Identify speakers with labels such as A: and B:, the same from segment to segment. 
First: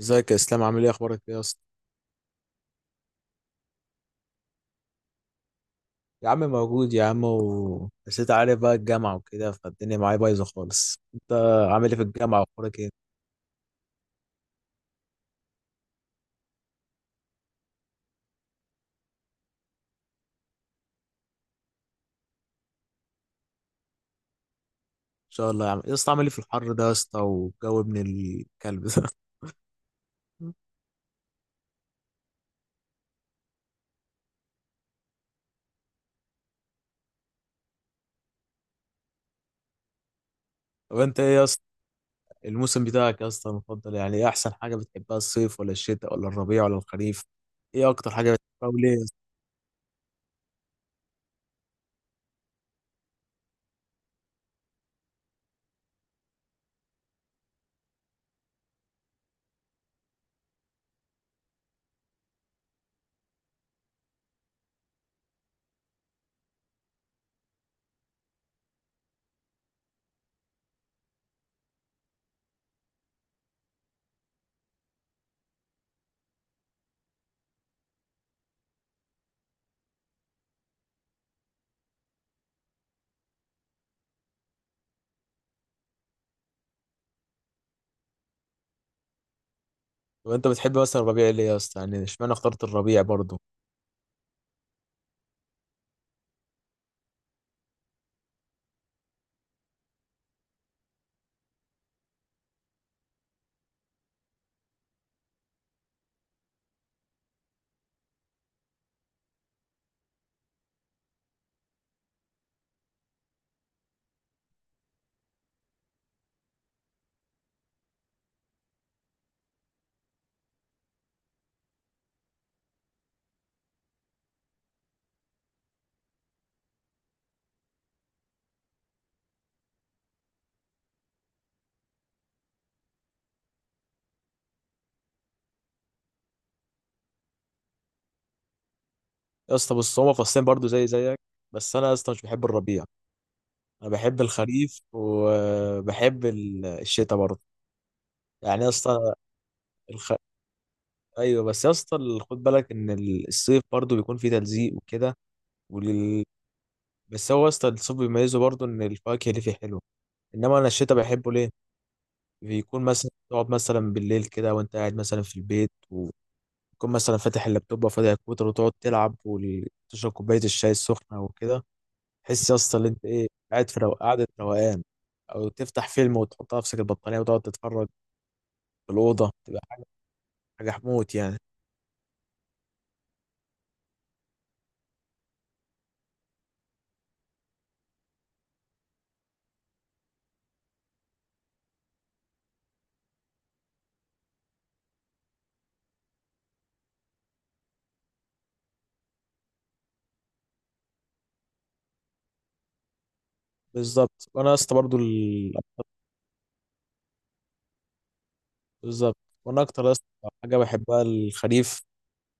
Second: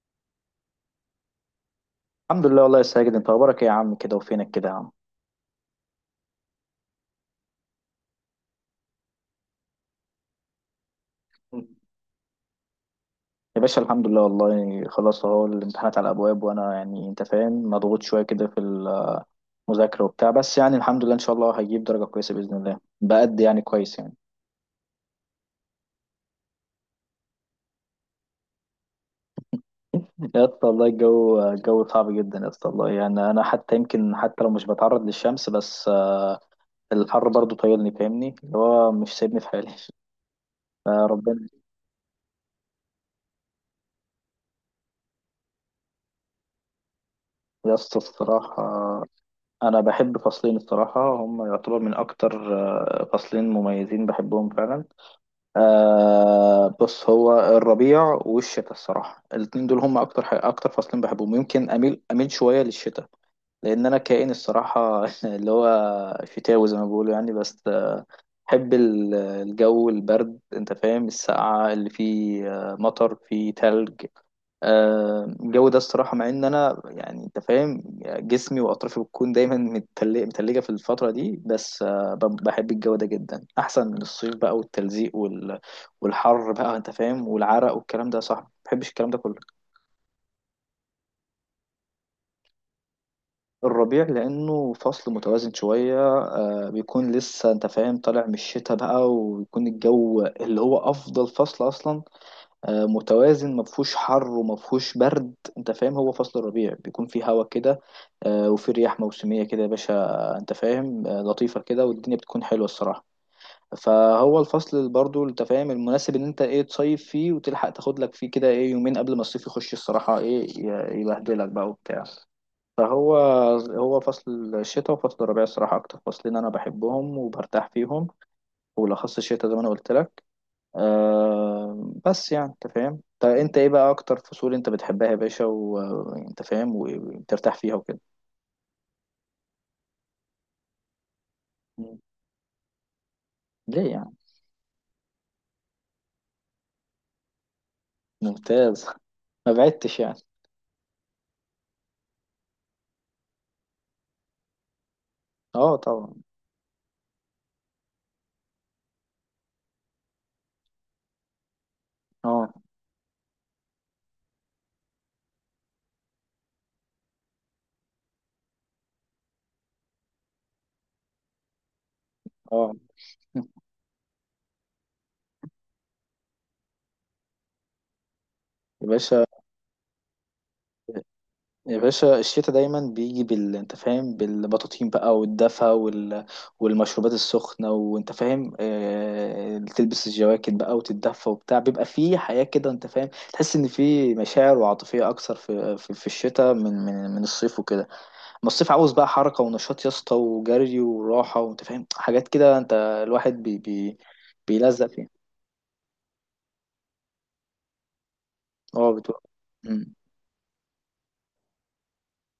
A: ازيك يا اسلام، عامل ايه؟ اخبارك ايه يا اسطى؟
B: الحمد لله والله يا ساجد، انت اخبارك ايه يا عم؟ كده وفينك كده يا عم؟
A: يا عم موجود يا عم، بس انت عارف بقى الجامعه وكده، فالدنيا معايا بايظه خالص. انت عامل ايه في الجامعه؟ واخبارك ايه؟ ان
B: يا باشا الحمد لله والله. خلاص اهو الامتحانات على الابواب، وانا يعني انت فاهم مضغوط شويه كده في المذاكره وبتاع. بس يعني الحمد لله ان شاء الله هجيب درجه كويسه باذن الله بقد يعني كويس يعني.
A: شاء الله يا عم. يا اسطى عامل ايه في الحر ده يا اسطى؟ والجو ابن الكلب ده.
B: يا اسطى والله الجو صعب جدا يا اسطى. والله يعني انا حتى يمكن حتى لو مش بتعرض للشمس، بس الحر برضو طايلني، فاهمني اللي هو مش سايبني في حالي.
A: طب
B: آه،
A: انت ايه يا
B: ربنا.
A: اسطى الموسم بتاعك يا اسطى المفضل؟ يعني ايه احسن حاجه بتحبها؟ الصيف ولا الشتاء ولا الربيع ولا الخريف؟
B: يا
A: ايه
B: اسطى
A: اكتر حاجه بتحبها وليه يا
B: الصراحه،
A: اسطى؟
B: انا بحب فصلين الصراحه، هم يعتبر من اكتر فصلين مميزين بحبهم فعلا. بص، هو الربيع والشتاء الصراحه. الاتنين دول هم اكتر حاجة، اكتر فصلين بحبهم. يمكن اميل شويه للشتاء، لان انا كائن الصراحه، اللي هو شتاوي زي ما بيقولوا يعني. بس بحب الجو البرد، انت فاهم السقعه اللي فيه، مطر فيه تلج. الجو ده الصراحه، مع ان انا يعني انت فاهم جسمي واطرافي بتكون دايما متلجه في الفتره دي. بس بحب الجو ده جدا احسن من الصيف بقى، والتلزيق والحر بقى انت فاهم، والعرق والكلام ده. صح، ما بحبش الكلام ده كله.
A: طب انت بتحب مثلا الربيع ليه يا اسطى؟ يعني اشمعنى اخترت الربيع برضه؟
B: الربيع لأنه فصل متوازن شوية، بيكون لسه أنت فاهم طالع من الشتاء بقى، ويكون الجو اللي هو أفضل فصل أصلا. متوازن، مفهوش حر ومفهوش برد، أنت فاهم هو فصل الربيع بيكون فيه هوا كده. وفيه رياح موسمية كده يا باشا، أنت فاهم، لطيفة كده، والدنيا بتكون حلوة الصراحة. فهو الفصل اللي برضه أنت فاهم المناسب، إن أنت إيه تصيف فيه وتلحق تاخد لك فيه كده إيه يومين قبل ما الصيف يخش الصراحة إيه يبهدلك بقى وبتاع. فهو هو فصل الشتاء وفصل الربيع الصراحة أكتر فصلين أنا بحبهم وبرتاح فيهم، وبالأخص الشتاء زي ما أنا قلت لك. بس يعني أنت فاهم. طب أنت إيه بقى أكتر فصول أنت بتحبها يا باشا، وأنت فاهم وبترتاح فيها وكده؟
A: يا اسطى بص، هما فصلين برضه زي زيك، بس انا يا
B: مم.
A: اسطى مش بحب الربيع.
B: ليه
A: انا
B: يعني؟
A: بحب الخريف وبحب الشتاء برضه، يعني يا
B: ممتاز.
A: اسطى
B: ما بعدتش
A: الخ...
B: يعني.
A: ايوه، بس يا اسطى خد بالك ان الصيف برضه بيكون فيه تلزيق وكده،
B: أه، طبعا.
A: ولل... بس هو يا اسطى الصيف بيميزه برضه ان الفواكه اللي فيه حلوه. انما انا الشتاء بحبه ليه؟
B: أه،
A: بيكون مثلا تقعد مثلا بالليل كده، وانت قاعد مثلا في البيت، وتكون مثلا فاتح اللابتوب وفاتح الكمبيوتر، وتقعد تلعب وتشرب كوبايه الشاي السخنه وكده. تحس يا
B: أه،
A: اسطى ان انت ايه، قاعد في قاعده روقان. او تفتح فيلم وتحط على نفسك البطانيه وتقعد تتفرج،
B: يا باشا،
A: الأوضة تبقى حاجة حموت يعني.
B: يا باشا، الشتاء دايما بيجي انت فاهم بالبطاطين بقى والدفا والمشروبات السخنة، وانت فاهم تلبس الجواكت بقى وتتدفى وبتاع. بيبقى فيه حياة كده انت فاهم، تحس ان فيه مشاعر وعاطفية اكثر في الشتاء، من الصيف وكده. اما الصيف عاوز بقى حركة ونشاط يا اسطى، وجري وراحة وانت فاهم حاجات كده، انت الواحد
A: بالظبط، وأنا يا اسطى
B: بيلزق
A: برضو
B: فيها. اه
A: بالظبط،
B: بتبقى.
A: وأنا أكتر يا
B: مم.
A: اسطى حاجة بحبها الخريف،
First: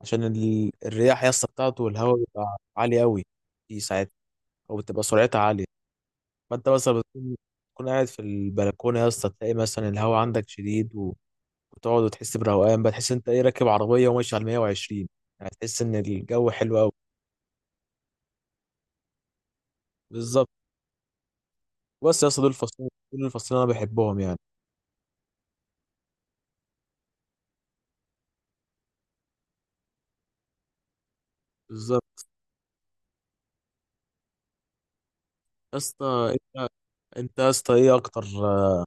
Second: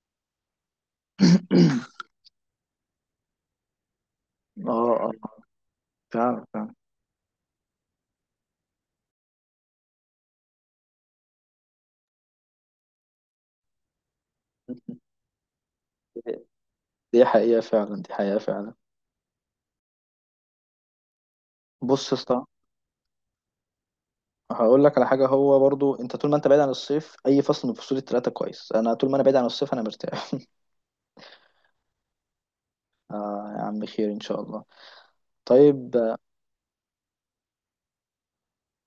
A: عشان الرياح يا اسطى بتاعته، والهواء بيبقى عالي أوي، دي ساعات أو بتبقى
B: اه، اه،
A: سرعتها عالية.
B: فعلا
A: فأنت
B: فعلا.
A: مثلا تكون قاعد في البلكونة يا اسطى، تلاقي مثلا الهواء عندك شديد وتقعد وتحس بروقان بقى، تحس أنت إيه، راكب عربية وماشي على 120، يعني تحس إن الجو حلو أوي.
B: دي حقيقة فعلا، دي حقيقة فعلا.
A: بالظبط.
B: بص يا
A: بس يا اسطى
B: اسطى،
A: دول الفصلين أنا بحبهم يعني.
B: هقول لك على حاجه، هو برضو انت طول ما انت بعيد عن الصيف اي فصل من فصول الثلاثه كويس. انا طول ما انا بعيد عن الصيف انا مرتاح.
A: بالظبط.
B: يا عم خير ان شاء الله.
A: يا
B: طيب،
A: اسطى انت يا اسطى ايه اكتر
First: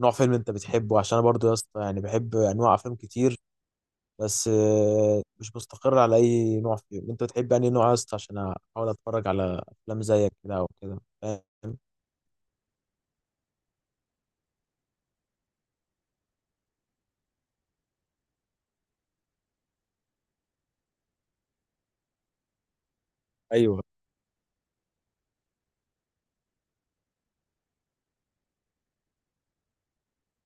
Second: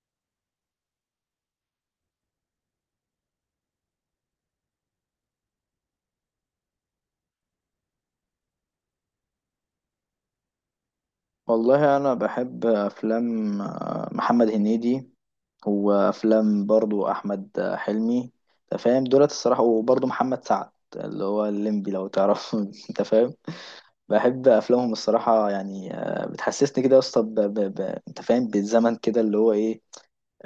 A: نوع فيلم انت بتحبه، عشان انا برضه يا اسطى يعني بحب انواع افلام كتير، بس مش مستقر على اي نوع فيهم. انت بتحب انهي نوع يا اسطى؟ عشان احاول اتفرج على افلام زيك كده او كده، فاهم.
B: والله انا بحب افلام محمد هنيدي، وافلام برضو احمد حلمي، انت فاهم دولت الصراحه، وبرضو محمد سعد اللي هو الليمبي لو تعرف. انت فاهم،
A: ايوه،
B: بحب افلامهم الصراحه يعني. بتحسسني كده يا اسطى، انت فاهم بالزمن كده، اللي هو ايه،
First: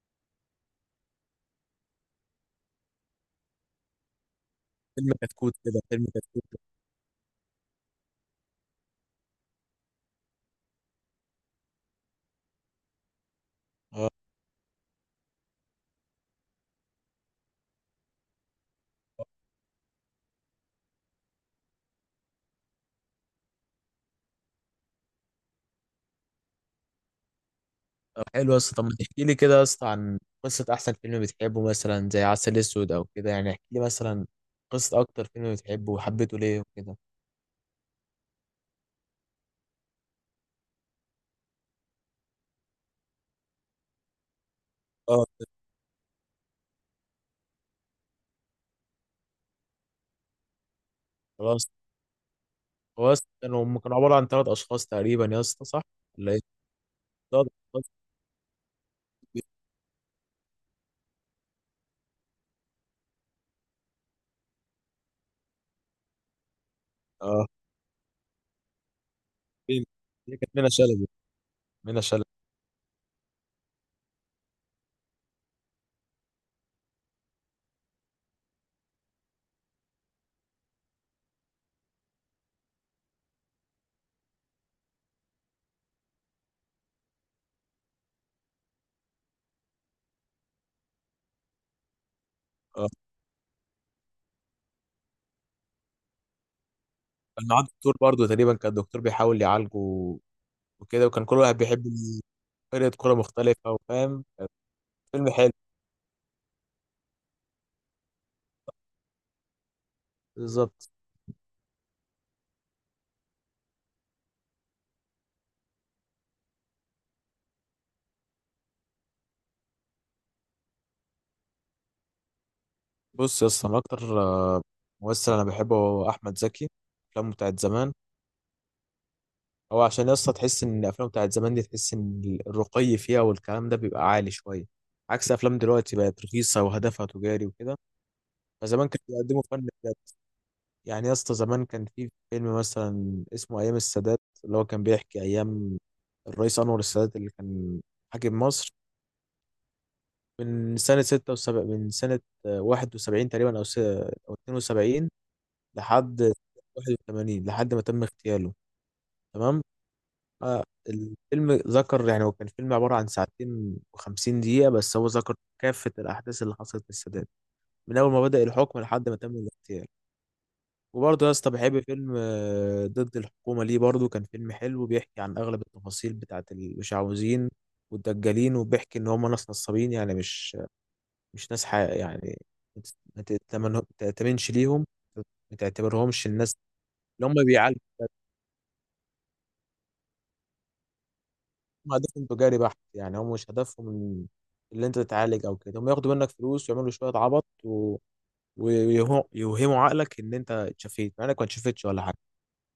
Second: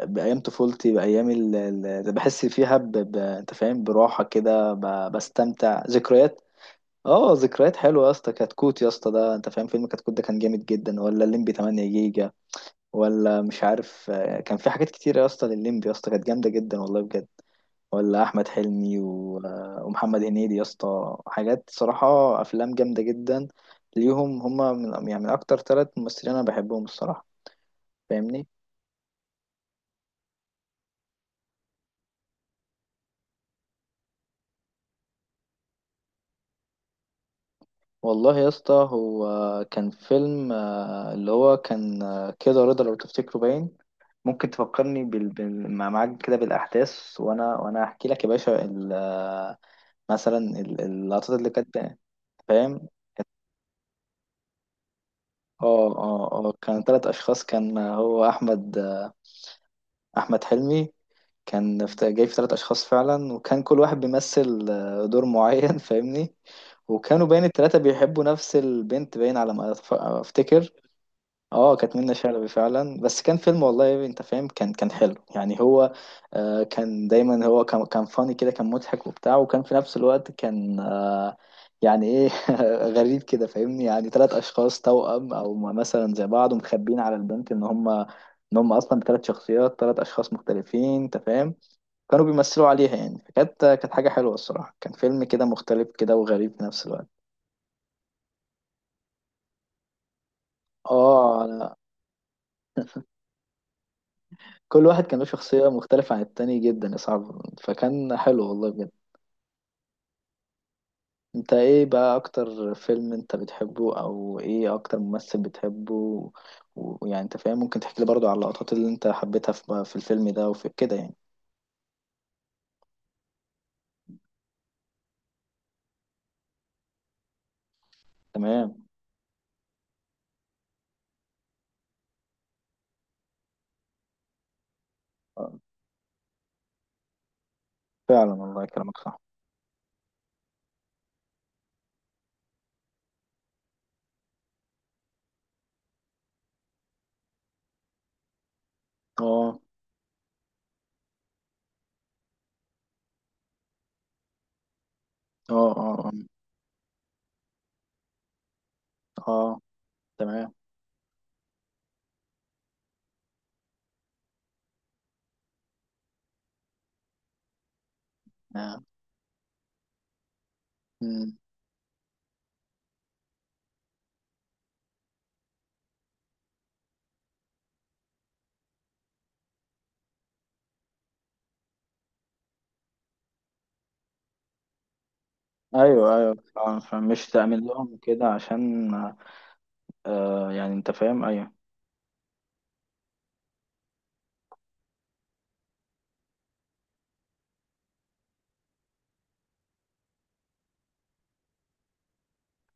B: بأيام طفولتي، بأيام اللي بحس فيها أنت فاهم براحة كده،
A: فيلم كتكوت كده،
B: بستمتع
A: فيلم
B: ذكريات.
A: كتكوت.
B: اه، ذكريات حلوة يا اسطى. كتكوت يا اسطى، ده أنت فاهم فيلم كتكوت ده كان جامد جدا، ولا الليمبي 8 جيجا، ولا مش
A: اه
B: عارف. كان في حاجات كتير يا اسطى، للليمبي يا اسطى كانت جامدة جدا والله بجد. ولا أحمد حلمي و... آه، ومحمد هنيدي يا اسطى، حاجات صراحة أفلام جامدة جدا، ليهم. هما من يعني من أكتر ثلاث ممثلين أنا بحبهم الصراحة، فاهمني.
A: حلو يا اسطى. طب ما تحكي لي كده يا اسطى عن قصه احسن فيلم بتحبه، مثلا زي عسل اسود او كده، يعني احكي لي مثلا قصه اكتر فيلم بتحبه وحبيته ليه وكده.
B: والله يا اسطى، هو كان فيلم اللي هو كان كده رضا لو تفتكره باين. ممكن تفكرني
A: اه
B: معاك كده بالأحداث، وأنا أحكي لك يا باشا ال... آه، مثلا اللقطات اللي
A: خلاص.
B: كانت، فاهم؟
A: هو أصلاً كانوا عبارة عن ثلاث أشخاص تقريبا يا اسطى، صح؟
B: اه، اه،
A: ولا إيه؟
B: اه، كان ثلاث أشخاص،
A: ثلاث
B: كان
A: أشخاص.
B: هو أحمد أحمد حلمي. كان جاي في ثلاث أشخاص فعلا، وكان كل واحد بيمثل دور معين فاهمني. وكانوا باين
A: اه
B: التلاتة بيحبوا نفس البنت، باين على ما
A: مين؟ هي كانت منى
B: أفتكر.
A: شلبي.
B: اه، كانت
A: منى
B: منة
A: شلبي.
B: شلبي فعلا. بس كان فيلم والله انت فاهم، كان حلو يعني. هو كان دايما، هو كان فاني كده، كان مضحك وبتاع، وكان في نفس الوقت كان يعني ايه. غريب كده فاهمني، يعني ثلاث اشخاص توأم او مثلا زي بعض، ومخبين على البنت ان هم اصلا بثلاث شخصيات، ثلاث اشخاص مختلفين انت فاهم. كانوا بيمثلوا
A: اه،
B: عليها يعني. فكانت حاجة حلوة الصراحة، كان فيلم كده مختلف كده وغريب في نفس الوقت.
A: كان معاه دكتور برضه تقريبا، كان الدكتور بيحاول يعالجه وكده، وكان كل
B: اه،
A: واحد
B: انا
A: بيحب فرقة كورة مختلفة، وفاهم، كان
B: كل واحد كان له
A: فيلم حلو.
B: شخصية مختلفة عن التاني جدا، يا صعب فكان حلو والله بجد.
A: بالظبط.
B: انت ايه بقى اكتر فيلم انت بتحبه، او ايه اكتر ممثل بتحبه ويعني انت فاهم، ممكن تحكي لي برضو على اللقطات اللي انت حبيتها في الفيلم ده وفي كده يعني؟
A: بص يا اسطى، أنا أكتر ممثل أنا بحبه هو أحمد زكي، أفلامه بتاعت زمان.
B: تمام.
A: هو عشان يا اسطى تحس إن الأفلام بتاعت زمان دي، تحس إن الرقي فيها والكلام ده بيبقى عالي شوية، عكس أفلام
B: آه،
A: دلوقتي، بقت رخيصة وهدفها تجاري وكده.
B: فعلا والله
A: زمان
B: كلامك
A: كانوا
B: صح.
A: بيقدموا فن بجد. يعني يا اسطى زمان كان في فيلم مثلا اسمه ايام السادات، اللي هو كان بيحكي ايام الرئيس انور السادات اللي كان حاكم مصر
B: اه،
A: من سنة 71 تقريبا، أو 72،
B: اه، اه، اه،
A: لحد 81، لحد ما تم اغتياله.
B: آه،
A: تمام.
B: تمام
A: الفيلم ذكر، يعني هو كان فيلم عبارة عن ساعتين وخمسين دقيقة، بس هو ذكر كافة الأحداث اللي حصلت للسادات من أول ما بدأ الحكم
B: آه.
A: لحد ما تم الاغتيال. وبرضه يا
B: مم.
A: اسطى بحب فيلم ضد الحكومة. ليه برضه كان فيلم حلو؟ بيحكي عن أغلب التفاصيل بتاعة المشعوذين والدجالين، وبيحكي إن هم ناس نصابين، يعني مش ناس حق يعني، ما تأتمنش ليهم، ما
B: ايوه،
A: تعتبرهمش.
B: ايوه،
A: الناس
B: فعلا فعلا. مش
A: اللي هم
B: تأمن
A: بيعالجوا
B: لهم كده عشان يعني انت فاهم، ايوه،
A: هم هدفهم تجاري بحت، يعني هم مش هدفهم اللي أنت تتعالج أو كده، هم ياخدوا منك فلوس ويعملوا شوية عبط ويوهموا عقلك إن أنت اتشفيت مع إنك ما اتشفتش ولا حاجة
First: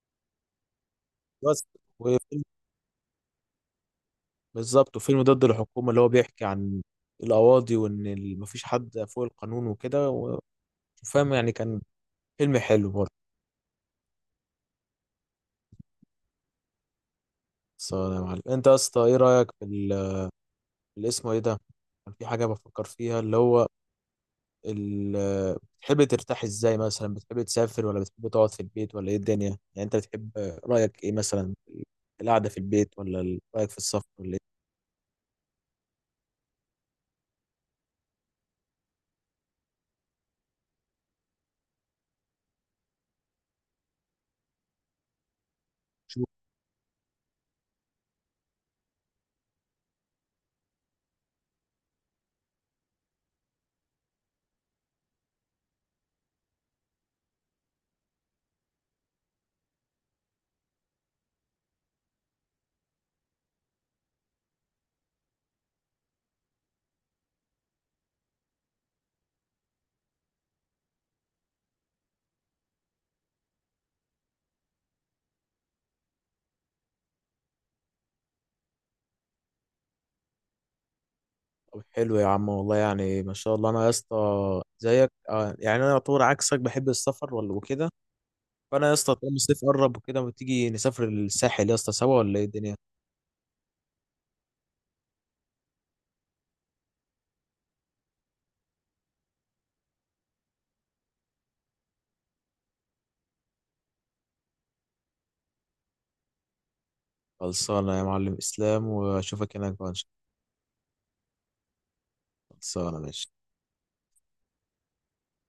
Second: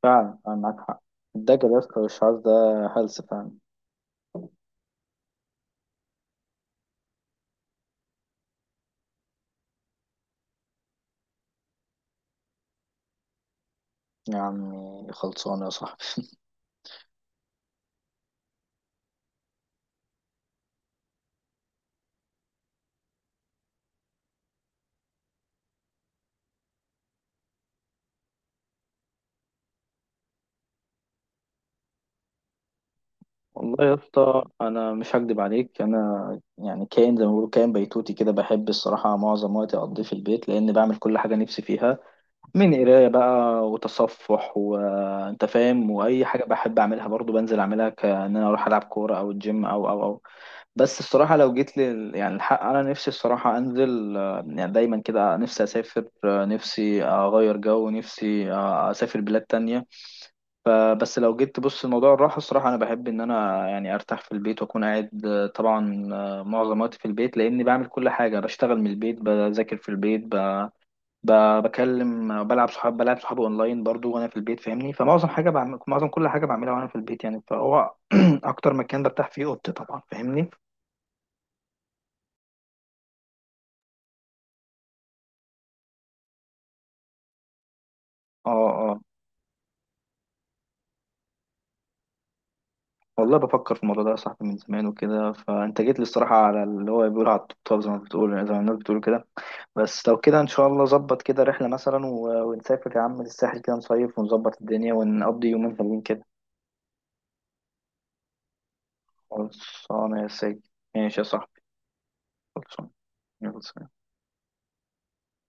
B: فعلا فعلا معاك حق.
A: بس.
B: الدجل يا اسطى والشعار ده هلس فعلا.
A: بالظبط. وفيلم ضد الحكومة اللي هو بيحكي عن القواضي، وإن مفيش حد فوق القانون وكده وفاهم يعني، كان فيلم حلو برضه.
B: يا عمي خلصانة يا صاحبي.
A: بس يا معلم، أنت يا اسطى إيه رأيك في اللي اسمه إيه ده؟ كان في حاجة بفكر فيها، اللي هو بتحب ترتاح إزاي؟ مثلا بتحب تسافر، ولا بتحب تقعد في البيت، ولا إيه الدنيا؟ يعني أنت بتحب، رأيك إيه مثلا، القعدة في البيت ولا رأيك في
B: والله يا
A: السفر، ولا إيه؟
B: اسطى أنا مش هكدب عليك، أنا يعني كائن زي ما بيقولوا، كائن بيتوتي كده، بحب الصراحة معظم وقتي أقضيه في البيت لأن بعمل كل حاجة نفسي فيها، من قراية بقى وتصفح وأنت فاهم، وأي حاجة بحب أعملها برضو بنزل أعملها، كأن أنا أروح ألعب كورة أو الجيم أو بس الصراحة لو جيت يعني الحق أنا نفسي الصراحة أنزل، يعني دايما كده نفسي أسافر، نفسي أغير جو، نفسي أسافر بلاد تانية. فبس لو جيت تبص لموضوع الراحة الصراحة، أنا بحب إن أنا يعني أرتاح في البيت وأكون قاعد، طبعا، معظم وقتي في البيت لأني بعمل كل حاجة، بشتغل من البيت، بذاكر في البيت، بكلم، بلعب بلعب صحابي أونلاين برضو وأنا في البيت فاهمني. فمعظم حاجة بعمل، معظم كل حاجة بعملها وأنا في البيت يعني. فهو أكتر مكان برتاح فيه أوضتي طبعا، فاهمني.
A: طب حلو يا عم، والله يعني ما شاء الله. أنا يا اسطى زيك، يعني أنا يعتبر عكسك، بحب السفر ولا وكده.
B: اه،
A: فانا يا
B: آه.
A: اسطى طالما الصيف قرب وكده، ما تيجي نسافر الساحل يا اسطى سوا، ولا ايه الدنيا؟
B: والله بفكر في الموضوع ده يا صاحبي من زمان وكده، فانت جيت لي الصراحه على اللي هو بيقول على الطبطاب، زي ما الناس بتقول كده. بس لو كده ان شاء الله ظبط كده رحله مثلا ونسافر يا عم للساحل كده، نصيف ونظبط الدنيا ونقضي يومين حلوين كده.
A: خلصانه يا معلم اسلام، واشوفك هناك بقى إن شاء
B: خلصانه يا سيدي. ماشي يا صاحبي.
A: الله.
B: خلصانه.
A: خلصانه ماشي.
B: يلا سلام.